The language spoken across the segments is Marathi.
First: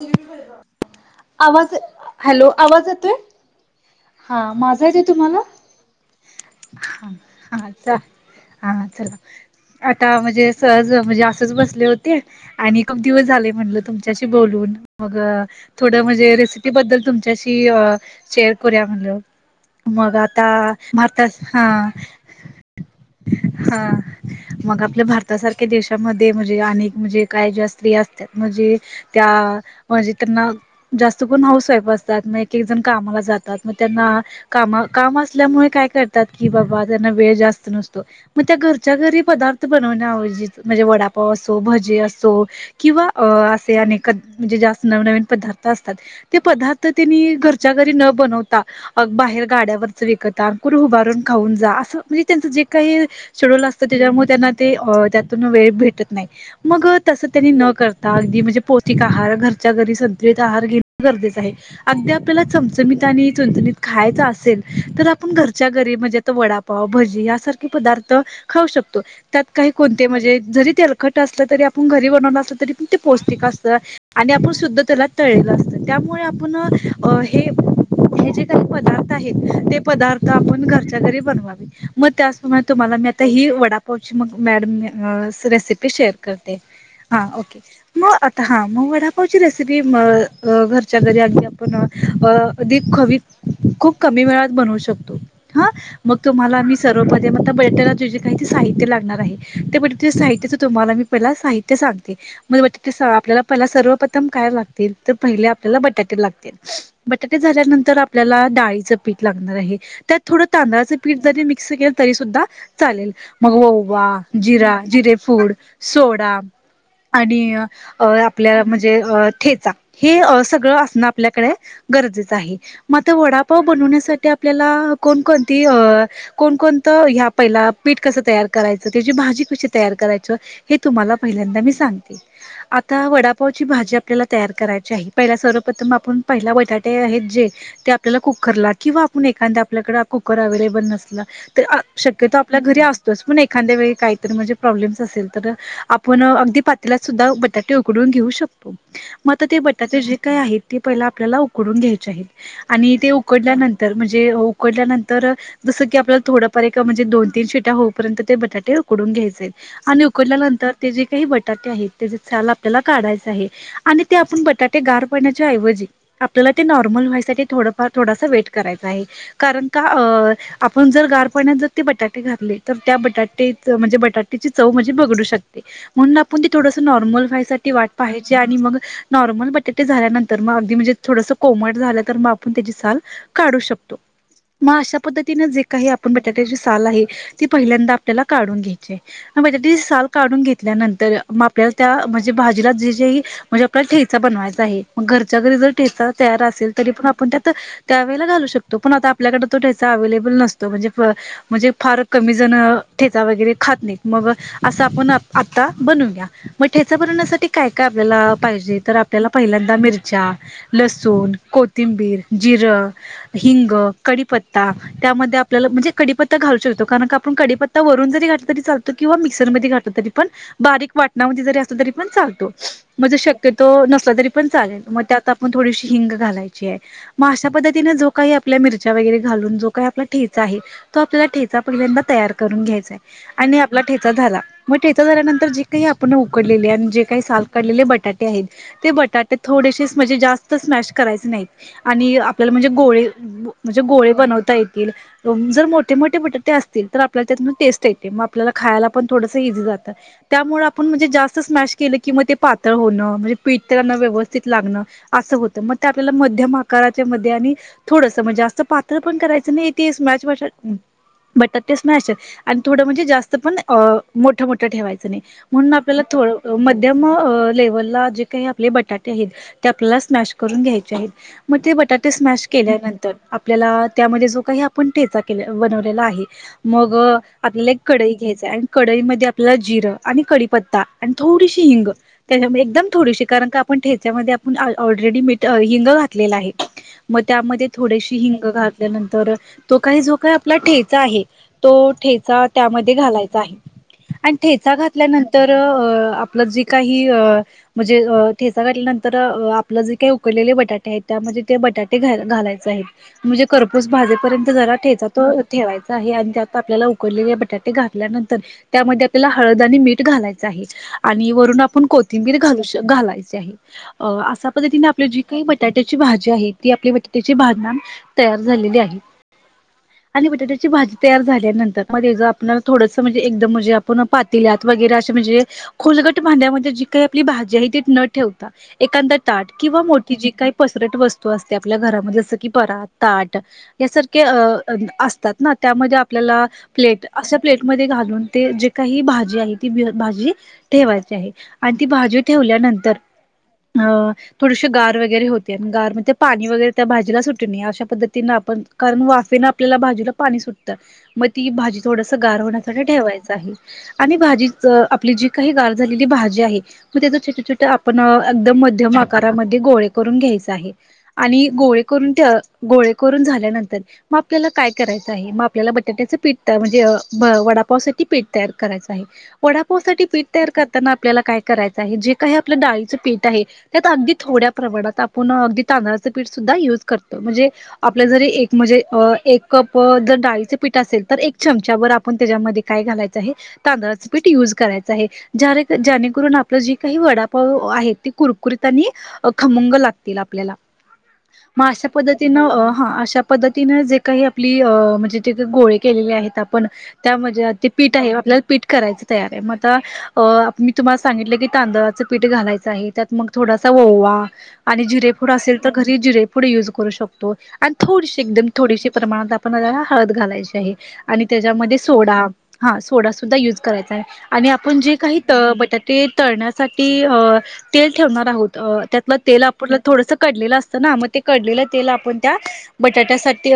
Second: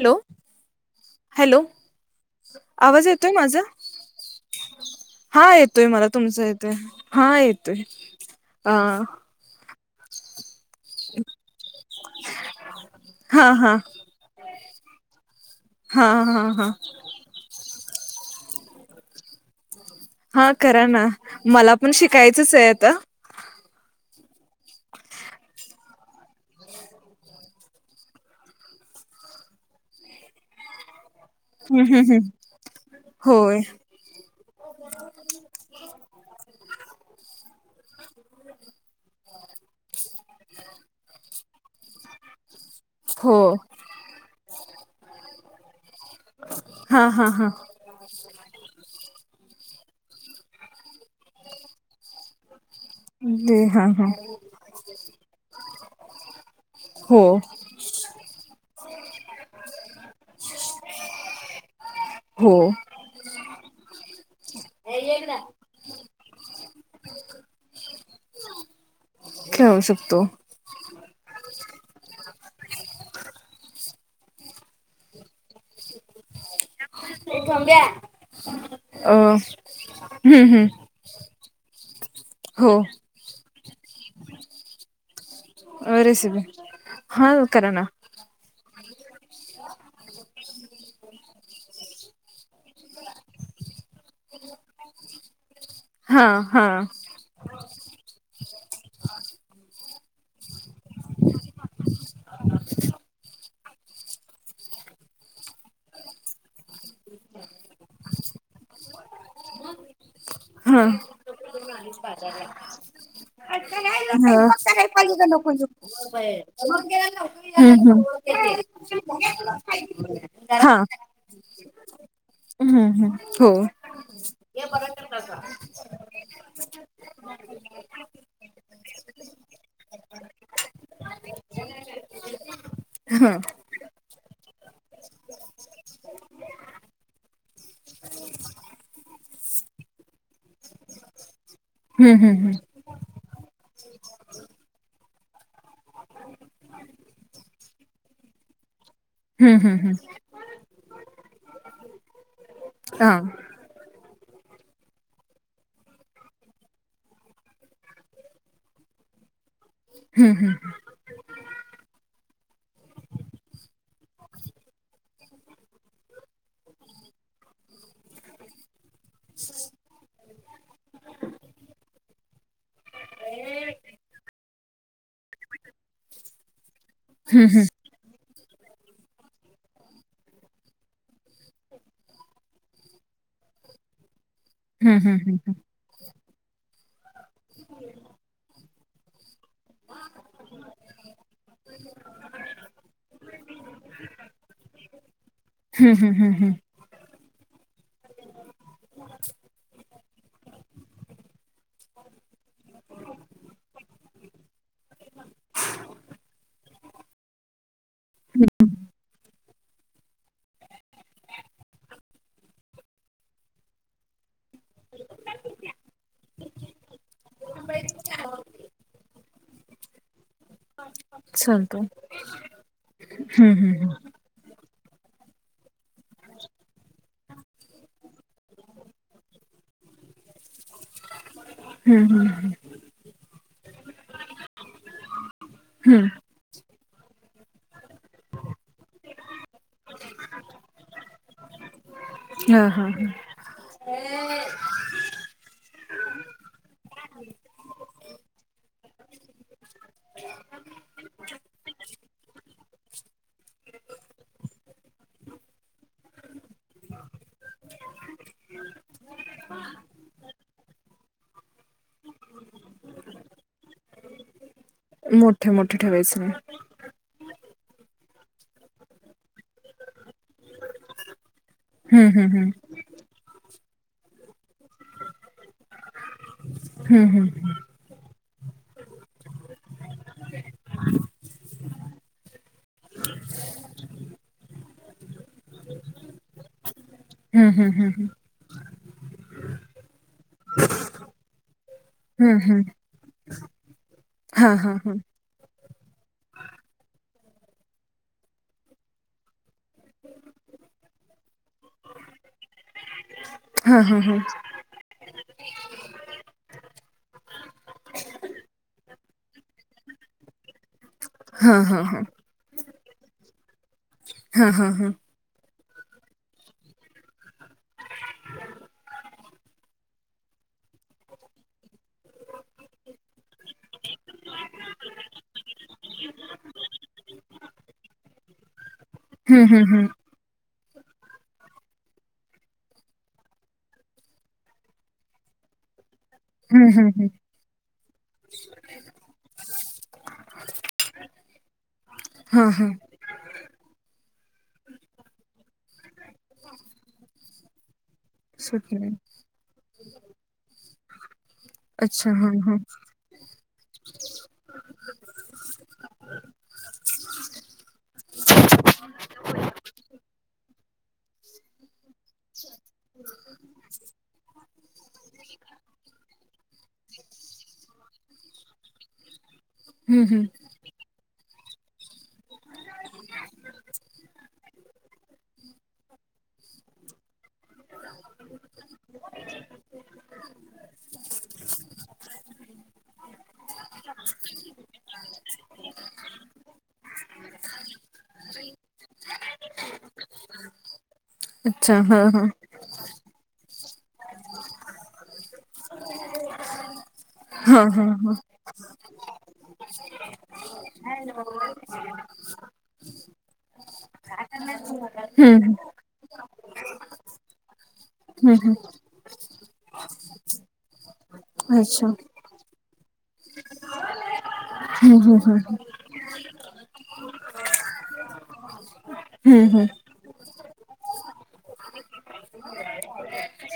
हॅलो हॅलो आवाज हॅलो आवाज येतोय. हा माझा येतोय तुम्हाला? हा येतोय मला तुमचा येतोय [inaudible] ह हा येतोय अता हा अ हा चला. आता म्हणजे सहज म्हणजे असच बसले होते आणि खूप दिवस हा झाले हा म्हणलं तुमच्याशी बो लून मग थोडं हा म्हणजे हा रेसिपी हा बद्दल तुमच्याशी अ शेअर करुया म्हणल. मग हा आता करा ना मारतास हा मला पण शिकायचंच आहे आता [inaudible] हा. मग आपल्या भारतासारख्या देशामध्ये म्हणजे अनेक म्हणजे काय ज्या स्त्री असतात म्हणजे त्या म्हणज त्यांना जा चुकून हाऊसवाईफ हम्म हम्म असतात. हम्म मग एक-एक जण कामाला जातात होय मग त्यांना कामा -काम असल्यामुळे काय करता की बाबा त्यांना वेळ जास्त घरच्या घरी [inaudible] भजे असो किंवा हो असे अनेक म्हणजे जास्त नवनवीन पदार्थ असतात ते पदार्थ हा हा त्यांनी हा घरच्या घरी न बनवता बाहेर- गाड्यावरच विकत आण कोण उभारून खाऊन जा असं म्हणजे त्यांचं जा काही दे शेडुल असत हा हा त्याच्यामुळे त्यांना त्यातून वेळ भेटत नाही मग हो तसं त्यां करता अगदी म्हणजे आहार घरच्या घरी संतुलित आहार घे गरजेच आहे अदी आपल्याला हो चमचमीत आणि चच [inaudible] पदार्थ खाऊ शकतोय त्यात काही खेळू शकतो म्हणजे जरी खट असलं तरी आपण घरी बनवलं असलं तरी पण ते पौष्टिक असत आणि आपण सुद्धा त्याला तलेल असत त्यामुळे आपण हे हे जे काही पदार्थ अ आहेत ते पदार्थ हम्म आपण हम्म घरच्या घरी बनवावे मग त्याचप्रमाणे हो तुम्हाला म आता ही वडापावची मग मॅड रेसिपी शेअर रेसिपी करते हा ओके करा ना मगं हा मग वडापावची रेसिपी घरच्या घरी अगदी आपण अ अधिक खवी खूप कमी वेळात बनवू शकतो ह मग हा तुम्हाला हा मी सर्व मध्ये म्हणजे जे जे काय लागत ते सांगितले साहित्य लागणार आहे ते म्हणजे मी ते तुम्हाला साहित्य सांगते [inaudible] डाळीचे पीठ लागणार आहे त्यात थोडं हा तांदळाचं पीठ जरी मिक्स केलं तरी सुद्धा चालेल हा मगं ओवा, हम्म जिरा जिरे फूड सोडा आणि आपल्या म्हणजे ठेचा हे सगळ असण आपल्याकडे गरजेचं आहे हम्म आता हो वडापाव बनवण्यासाठी आपल्याला कोणकोणती अ कोणकोणतं ह्या पहिला पीठ कसं तयार करायचं त्याची भाजी कशी तयार [inaudible] आता हा वडापावची भाजी आपल्याला तयार करायची आहे पहिला सर्वप्रथम आपण पहिला बटाटे आहेत जे ते आपल्याला कुकरला किंवा आपण एखाद्या आपल्याकडे कुकर अव्हेलेबल नसल तर हम्म शक्यतो हम्म आपल्या घरी असतोच पण एखाद्या वेळी काहीतरी म्हणजे प्रॉब्लेम्स असेल तर आपण अगदी पातीला सुद्धा बटाटे मगं ते हम्म हम्म हम्म हम्म बटाटे जे काय ते प आपल्याला उकडून घ्यायचे आहेत आणि हा ते उकडल्यानंतर म्हणजे उकडल्यानंतर जं की आपला थोडंफार ए म्हणजे दोन तीन शिटा होऊपर्यंत ते बटाटे उकडून घ्यायचे आणि उकडल्यानंतर ते जे काही बटाटे आहेत त्याचे ला काढाय आहे आणि ते आप बटाटे गार पण्याच्या ऐवजी आपल्याला ते नॉर्मल व्हायसाठी थोडफ थोडासा वेट करायचा आहे कारण का आपण जर च पा जर ते बटाटे घातले तर त्या बटाटे म्हणजे बटाटेची चव हम्म [inaudible] [inaudible] ल काढू शकतो- मग हम्म हम्म अशा हम्म हम्म पद्धतीनें जे काही आपण बटाट्याची साल आहे ती पहिल्यांदा आपल्याला काढून घे- साल काढून घेतल्यानंतर मग आपल्याला त्या [inaudible] [inaudible] त्यावेळेला घालू शकतो पण आता आपल्याकडे तो ठ्यायचा अवे्हेलेबल नसतो म्हणजे म्हणजे फार कमी जण ठेचा वगैरे खात नाही मगं असं आपण आता बनवू घ्या मगं ठेचा भरण्यासाठी काय काय आपल्याला पाहिजे तर आपल्याला पहिल्यांदा मिरच्या, लसूण, कोथबी, बीर जिरा, हिंग क पता त्यामध्ये आपल्याला म्हणजे कडीपत्ता घालू शकतो कारण क आपण कडीपत्ता वरून जरी घातल किंवा मिक्सर मधी घातलं तरी पण बारीक वाटणावाणी जरी चालतो तरी पण चालतो. शक्यतो नसला तरी पण चालेल. मग त्यात मग थोडीशी हिंग घालायची आहे. मग अशा पद्धतीने जो काही आपल्या मिरच्या वगैरे घालून जो काही आपला ठे च आहे, तो आपल्याला ठेचा पहिल्यांदा हम्म तयार हम्म करून घ्यायचा आहे. आणि आप ला ठेचा झाला. मग ठेचा झाल्यानंतर जे काही हम्म आपण ऊ कडलेले आणि जे काही साल काढलेले बटाटे आहेत, ते बटाटे थोडेसे म्हणजे जास्त स्मॅश करायचे नाही. आणि आपल्याला हा म्हणजे हा गोळे हा म्हणजे गोळे बनवता येतील. जर मोठ मोठे बटाटे असतील, तर आपल्याला त्यातून टेस्ट येते. मग आपल्याला खायला पण थोडस इीजी जातं. त्यामुळे आपण म्हणजे जास्त स्मॅश केलं की मग ते पातळ होण, म्हणजे पीठ त्याला न व्यवस्थित लागण, असं होत. मग ते आपल्या मध्यम आकाराच्या मध्ये आणि थोडस म्हणजे जास्त पातळ पण करायचं नाही. ते स्मॅश बटाटे स्मॅश आहे आणि थोडं म्हणजे जास्त पण अं मोठ मोठ ठ ठेवायचं नाही. मोठे म्हणून मोठे आपल्याला ठेवायचं नाही थोड मध्यम अ लेवलला जे काही आपले बटाटे आहेत. ते आपल्या स्मॅश करून घ्यायचे आहेत मग ते हम्म बटाटे हम्म स्मॅश केल्यानंतर आपल्याला त्यामध्ये जो, काही आपण ठेचा केल बनवलेला आहे, मग हम्म आपल्या एक कढई घ्यायच आणि कडईमध्येध्ये आपला जिरं आणि कढी पत्ता आणि थोडीसी हिंग, त्याच्याम एकदम थोडीशी कारण का आपण ठेच्यामध्ये आपण ऑलरेडी मीठ हिंग घातलेला आहे. मग हम्म त्यामध्ये हम्म थोडेशी हिंग घातल्यानंतर तो काही जो काही आपला ठेचा आहे, तो हम्म ठेचा हम्म त्यामध्ये घालायचा आहे. आणि हा हा ठेचा हा घातल्यानंत तर अ आपलं जे काही म्हणजे ठेचा घातल्यानंतर अ आप आपलं जे काही उकडलेले बटाटे आहेत त्यामध्ये ते बटाटे घा घालायचे आहेत. म्हणजे हा खरपूस हा हा भाजेपर्यंत जरा ठेचात ठेवायचा आहे आणि त्यात आपल्याला उकडलेले बटाटे घातल्यानंतर त्यामध्ये आपल्याला हळद आणि मीठ तो घालायच आहे आणि हा वरून हा हा आपण कोथिंबीर घालू श घालायच आहे. अ असा हा हा पद्धतीने हा आपलं जी काही ब टाट्याची भाजी आहे ती आपली बटाट्याची भाजी ना तयार झालेली आहे. आणि बटाट्याची भाजी तयार झाल्यानंतर मध्ये जर आपलाला थोडस म्हणजे एकदम म्हणजे आप, वगैरे असे म्हणजे खोलगट भांड्यामध्ये जी काही आपली भाजी आहे ती न ठेवता एखांद हम्म ताट हम्म किंवा हम्म मोठी जी काही पसरट वस्तू असते आपल्या घरामध्ये जस की परात ताट यासारखे असतात ना. त्यामध्ये आपल्याला हम्म हम्म प्लेट हम्म अश्या प्लेटमध्ये घालून ते जे काही भाजी आहेत ती भाजी ठेवायची आहे आणि ती भाजी हा हा ठेवल्यानंतर, अं थोडीशी गार वगैरे होते आणि गार म ते पाणी वगैर त्या भाजीला सुटून नाही. अशा पद्धतीन आपण, सुटले कारण वाफेने आपल्याला भाजीला पाणी सुटत. मग ती भाजी अच्छा थोडस हा गार हा होण्यासाठी ठेवायचं आहे आणि भाजी आपली जी काही गार झालेली भाजी आहे, म त्याज छोट छोट आपण एकदम मध्यम आकारामध्ये गोळे करून घ्यायचं आहे. आणि गोळे करून ते गोळे करून झाल्यानंतर मग आपल्याला काय करायच आहे? मग आपल्याला बटाट्याचं पीठ म्हणजे वडापाव साठी पीठ तयार करायचं आहे. वडापाव हम्म साठी पीठ हम्म तयार करताना आपल्याला काय करायचं आहे? जे काही आपलं डाळीचं पीठ आहे, त्यात अगदी थोड्या प्रमाणात आपण अगदी तांदळाचं पीठ सुद्धा युज करतो. म्हणजे आपल्या जरी एक म्हणजे एक कप जर डाळीचे पीठ असेल तर एक चमचाभर आपण त्याच्यामध्ये काय घालायचं आहे? तांदळाच पीठ युज करायच आहे जा जाणेकरून आपलं जी काही वडापाव आहे ती कुरकुरीत आणि खमंग लागतील आपल्याला. मग अच्छा अशा हा हा पद्धतीनं, हं अशा पद्धतीने जे काही आपली अ म्हणजे जे का गोळे केलेले आहेत आपण त्यामध्येे हा ते हा पीठ हा आहे आपल्याला पीठ करायचं तयार आहे. मग आता मी तुम्हाला सांगितलं की तांदळाच पीठ घालायचं आहे, त्यात मग थोडासा ओवा आणि जिरे पूड हम्म असेल तर घरी जिरे पूड युज करू शकतो. आणि थोडीशी हम्म एकदम हम्म थोडीशी प्रमाणात आपणला हळद घालायची आहे आणि त्याच्यामध्ये अच्छा सोडा हा सोडा सुुद्धा यूज करायचा आहे. आणि आपण जे हम्म काही हम्म त बटाटे तळण्यासाठी? अ तेल ठेवणार आहोत. त्यातलं तेल आपल्याला थोडस कढलेलं असत. ना मग ते कडलेलं तेल आपण त्या बटाट्यासाठी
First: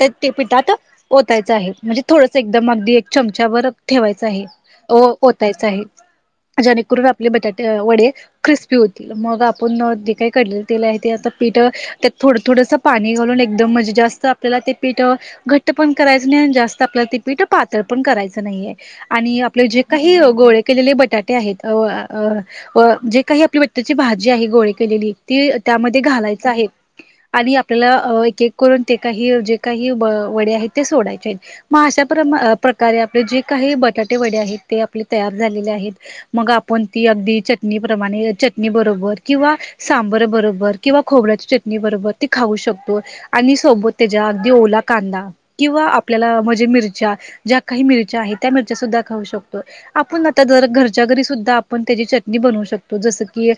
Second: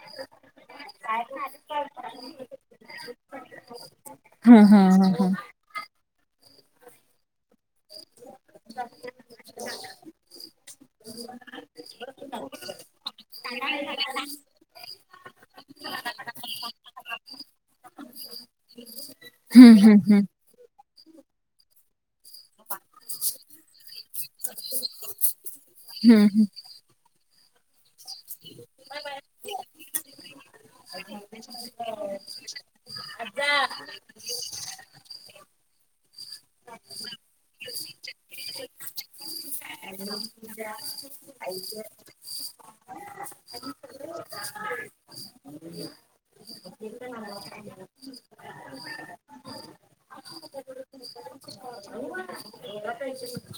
त्या पिठात ओतायचं आहे. म्हणजे, थोडस एकदम, अगदी, एक चमचावर ठेवायच आहे, हम्म हम्म हम्म ओतायचा आहे, ज्यानेकरून आपले बटाटे, वडे, क्रिस्पी होतील. मग आपण जे काही कढलेलं तेल आहे ते आता पीठ थोडं, थोडंसं, पाणी घालून एकदम मजे जास्त आपल्याला ते पीठ घट्ट पण करायच नाही, जास्त आपला ते पीठ पातळ पण करायचं नाही, आहे आणि हम्म जे हम्म काही गोळे केलेले ब बटाटे आहेत. व जे काही आपली बटाट्याची भाजी आहे, गोळे केलेली ती त्यामध्ये घालायच आहे. आणि आपलं एक, एक, करून ते काही, जे काही, वडे आहेत ते सोडायचे आहेत. मग अशा प्रकारे आपले जे काही बटाटे वडे आहेत. ते आपले तयार झालेले आहेत मग आपण अगदि चटणी प्रमाणे चटणी बरोबर किंवा सांबर बरोबर किंवा खोबऱ्या चटणी बरोबर ती खाऊ शकोतो. आणि सोबत त्याच्या अगदी ओला कांदा किंवा आपल्याला म्हणजे मिरच्या ज्या काही मिरच्या आहे त्या मिरच्या सुद्धा खाऊ शकतो. आपण आत्ता जर घरच्या घरी सुद्धा आपण त्याची चटनि बनऊ शकतो जस की,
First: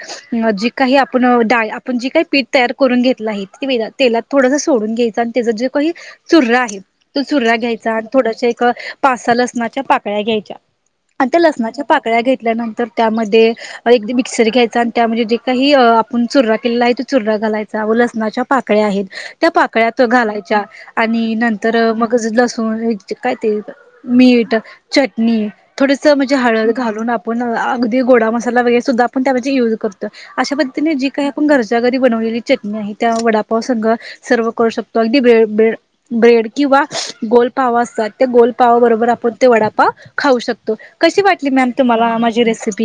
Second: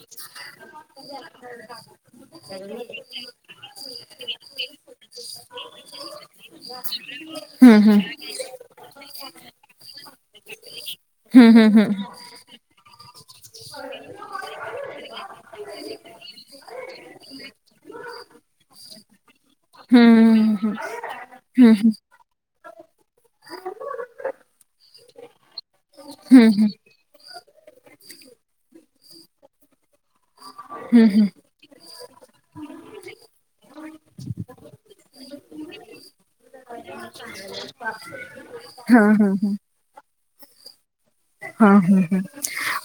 जी काही आपण डाळ आपण जी काही पीठ तयार करून घेतलं आहे. तेलात थोडस सोडून घ्यायचं आणि जे काही चुर्रा आहे. तो चुरा हम्म हम्म घ्यायचा, आणि थोडश एक पासा लसणाच्या पाकळ्या घ्यायच्या आणि त्या हम्म हम्म हम्म हम्म हम्म हम्म लसणाच्या पाकळ्या घेतल्यानंतर त्यामध्ये एक मिक्सर घ्यायचा आणि त्यामध्ये जे काही आपण चुरा केलेला आहे त चुरा घालायचा. लसनाच्या पाकळ्या आहेत त्या पाकळ्या तो घालाय च्या आणि नंतर मग लसूण काय ते मीठ चटणी थोडस म्हणजे हम्म हम्म हम्म हळद घालून आपण अगदी गोडा मसाला वगैरे सुद्धा आपण त्या ऐवजी म्हणे युज कर अशा पद्धतीने हम्म हम्म जी हम्म काही आपण घरच्या घरी बनवलेली चटणी आहे त्या वडापाव संघ सर्व करू शकतो अगदी ब्रेे ब्रेड ब्रेड किंवा गोलपाव असतात त्या गोलपावा हां बरोबर हां आपण ते हां वडापाव खाऊ शकतो. कशी वाटली मॅम हां हां तुम्हाला माझी रेसिपी.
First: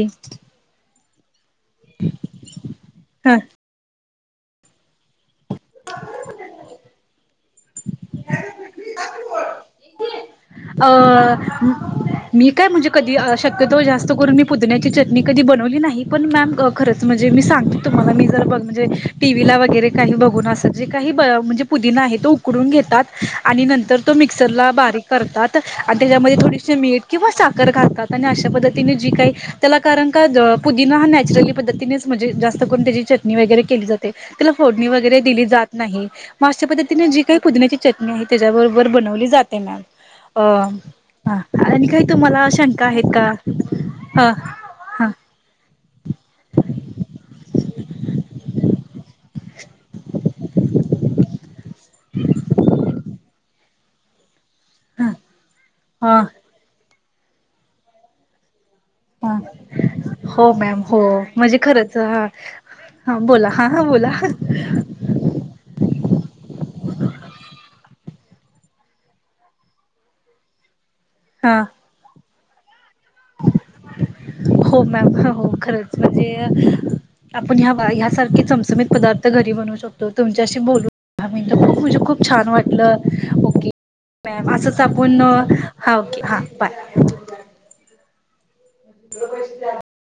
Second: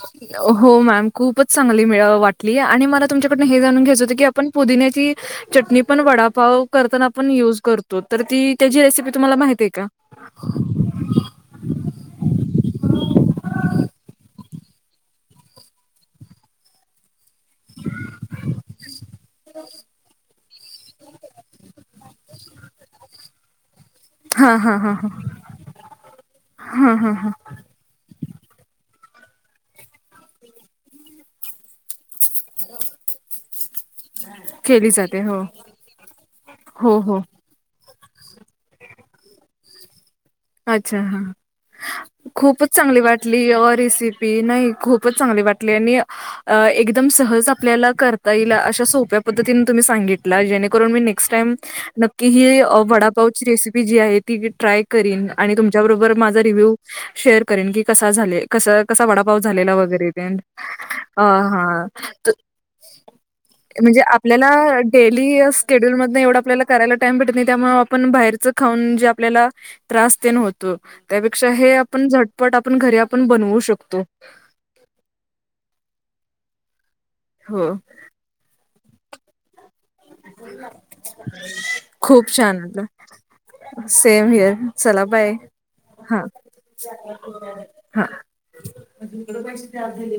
हो मॅम खूपच चांगली मीळ वाटली आणि मला हा तुमच्याकडन हे जाणून घ्यायचं होत की आप पण पुदिन्याची चटणी पण वडापाव करताना आपण युज कर तो तर ती त्याची रेसिपी तुम्हाला माहतीे आहे का? अ मी काय म्हणजे अ शक् तो जास्त करून मी पुदिन्याची चटणी कधी बनवली नाही पण मॅम खरंच म्हण जे मी सांगते तुम्हाला मी जर बघ म्हणजे टीव्हीला वगैरे काही बघून अस जे काही ब म्हणजे पुदीन आहे तो उकडून घेतात आणि नंतर तो हां मिक्सरला हां हां बारीक हां करतात आणि त्याच्यामध्ये थोडी शी हां मीठ हां किंवा हां साखर घालतात. आणि अशा पद्धतीने जी काही त्याला कारण का द पुदिना हा नॅचरली पद्धतीनेच म्हणजे जास्त करून त्याची चटणी वगैरे केली जाते. त्याला फोडणी केली वगैरे जाते हो दिली जात नाही अशा हो पद्धतीने हो जी काही पुदिन्याची चटणी आहे त्याच्याबरोबर बनवली जाते मॅम हो अच्छा हां ह.. खूपच चांगली वाटलीे, ओ ह रेसिपी हा नाही खूपच हा चगली वाटली आणि अ एकदम सहज आपल्याला करता येईल अशा सोप्या पद्धतीने तुम्ही सांगितला जेणेकरून मी नेक्स्ट टाईम नक्की ही वडापावची रेसि पी जी आहे ती ट्राय करीन आणि तुमच्याबरोबर हा माझा रिव्ह्यू शेअर करेन की कसा झाले. कस कसा हा वडापाव झालेला वगैरे देण्ट हो मॅम हो अ म्हणजे हा खरंच हा हा बोला हा हा म्हणजे बोला आपल्याला डेली स्केड्युल मधन एवढ आपल्याला करायला टाइम भेटत नाही त्यामुळ आपण बाहेरच खाऊन जे आपल्याला त्रास तेन होतो. त्यापेक्षा हा हे आपण झटपट आपण घरी आप हो मॅम हा हो खरच म्हणजे आपण ह्या हो भा यासारखी चमचमीत पदार्थ घरी बनवू शकतो. तो तुमच्याशी बोलून दहा मिनिट खूप म्हणजे खूप छान वाटलं ओके. सेम मॅम हिअर असं चला आपून बाय हा ओके हा बाय. [unintelligible]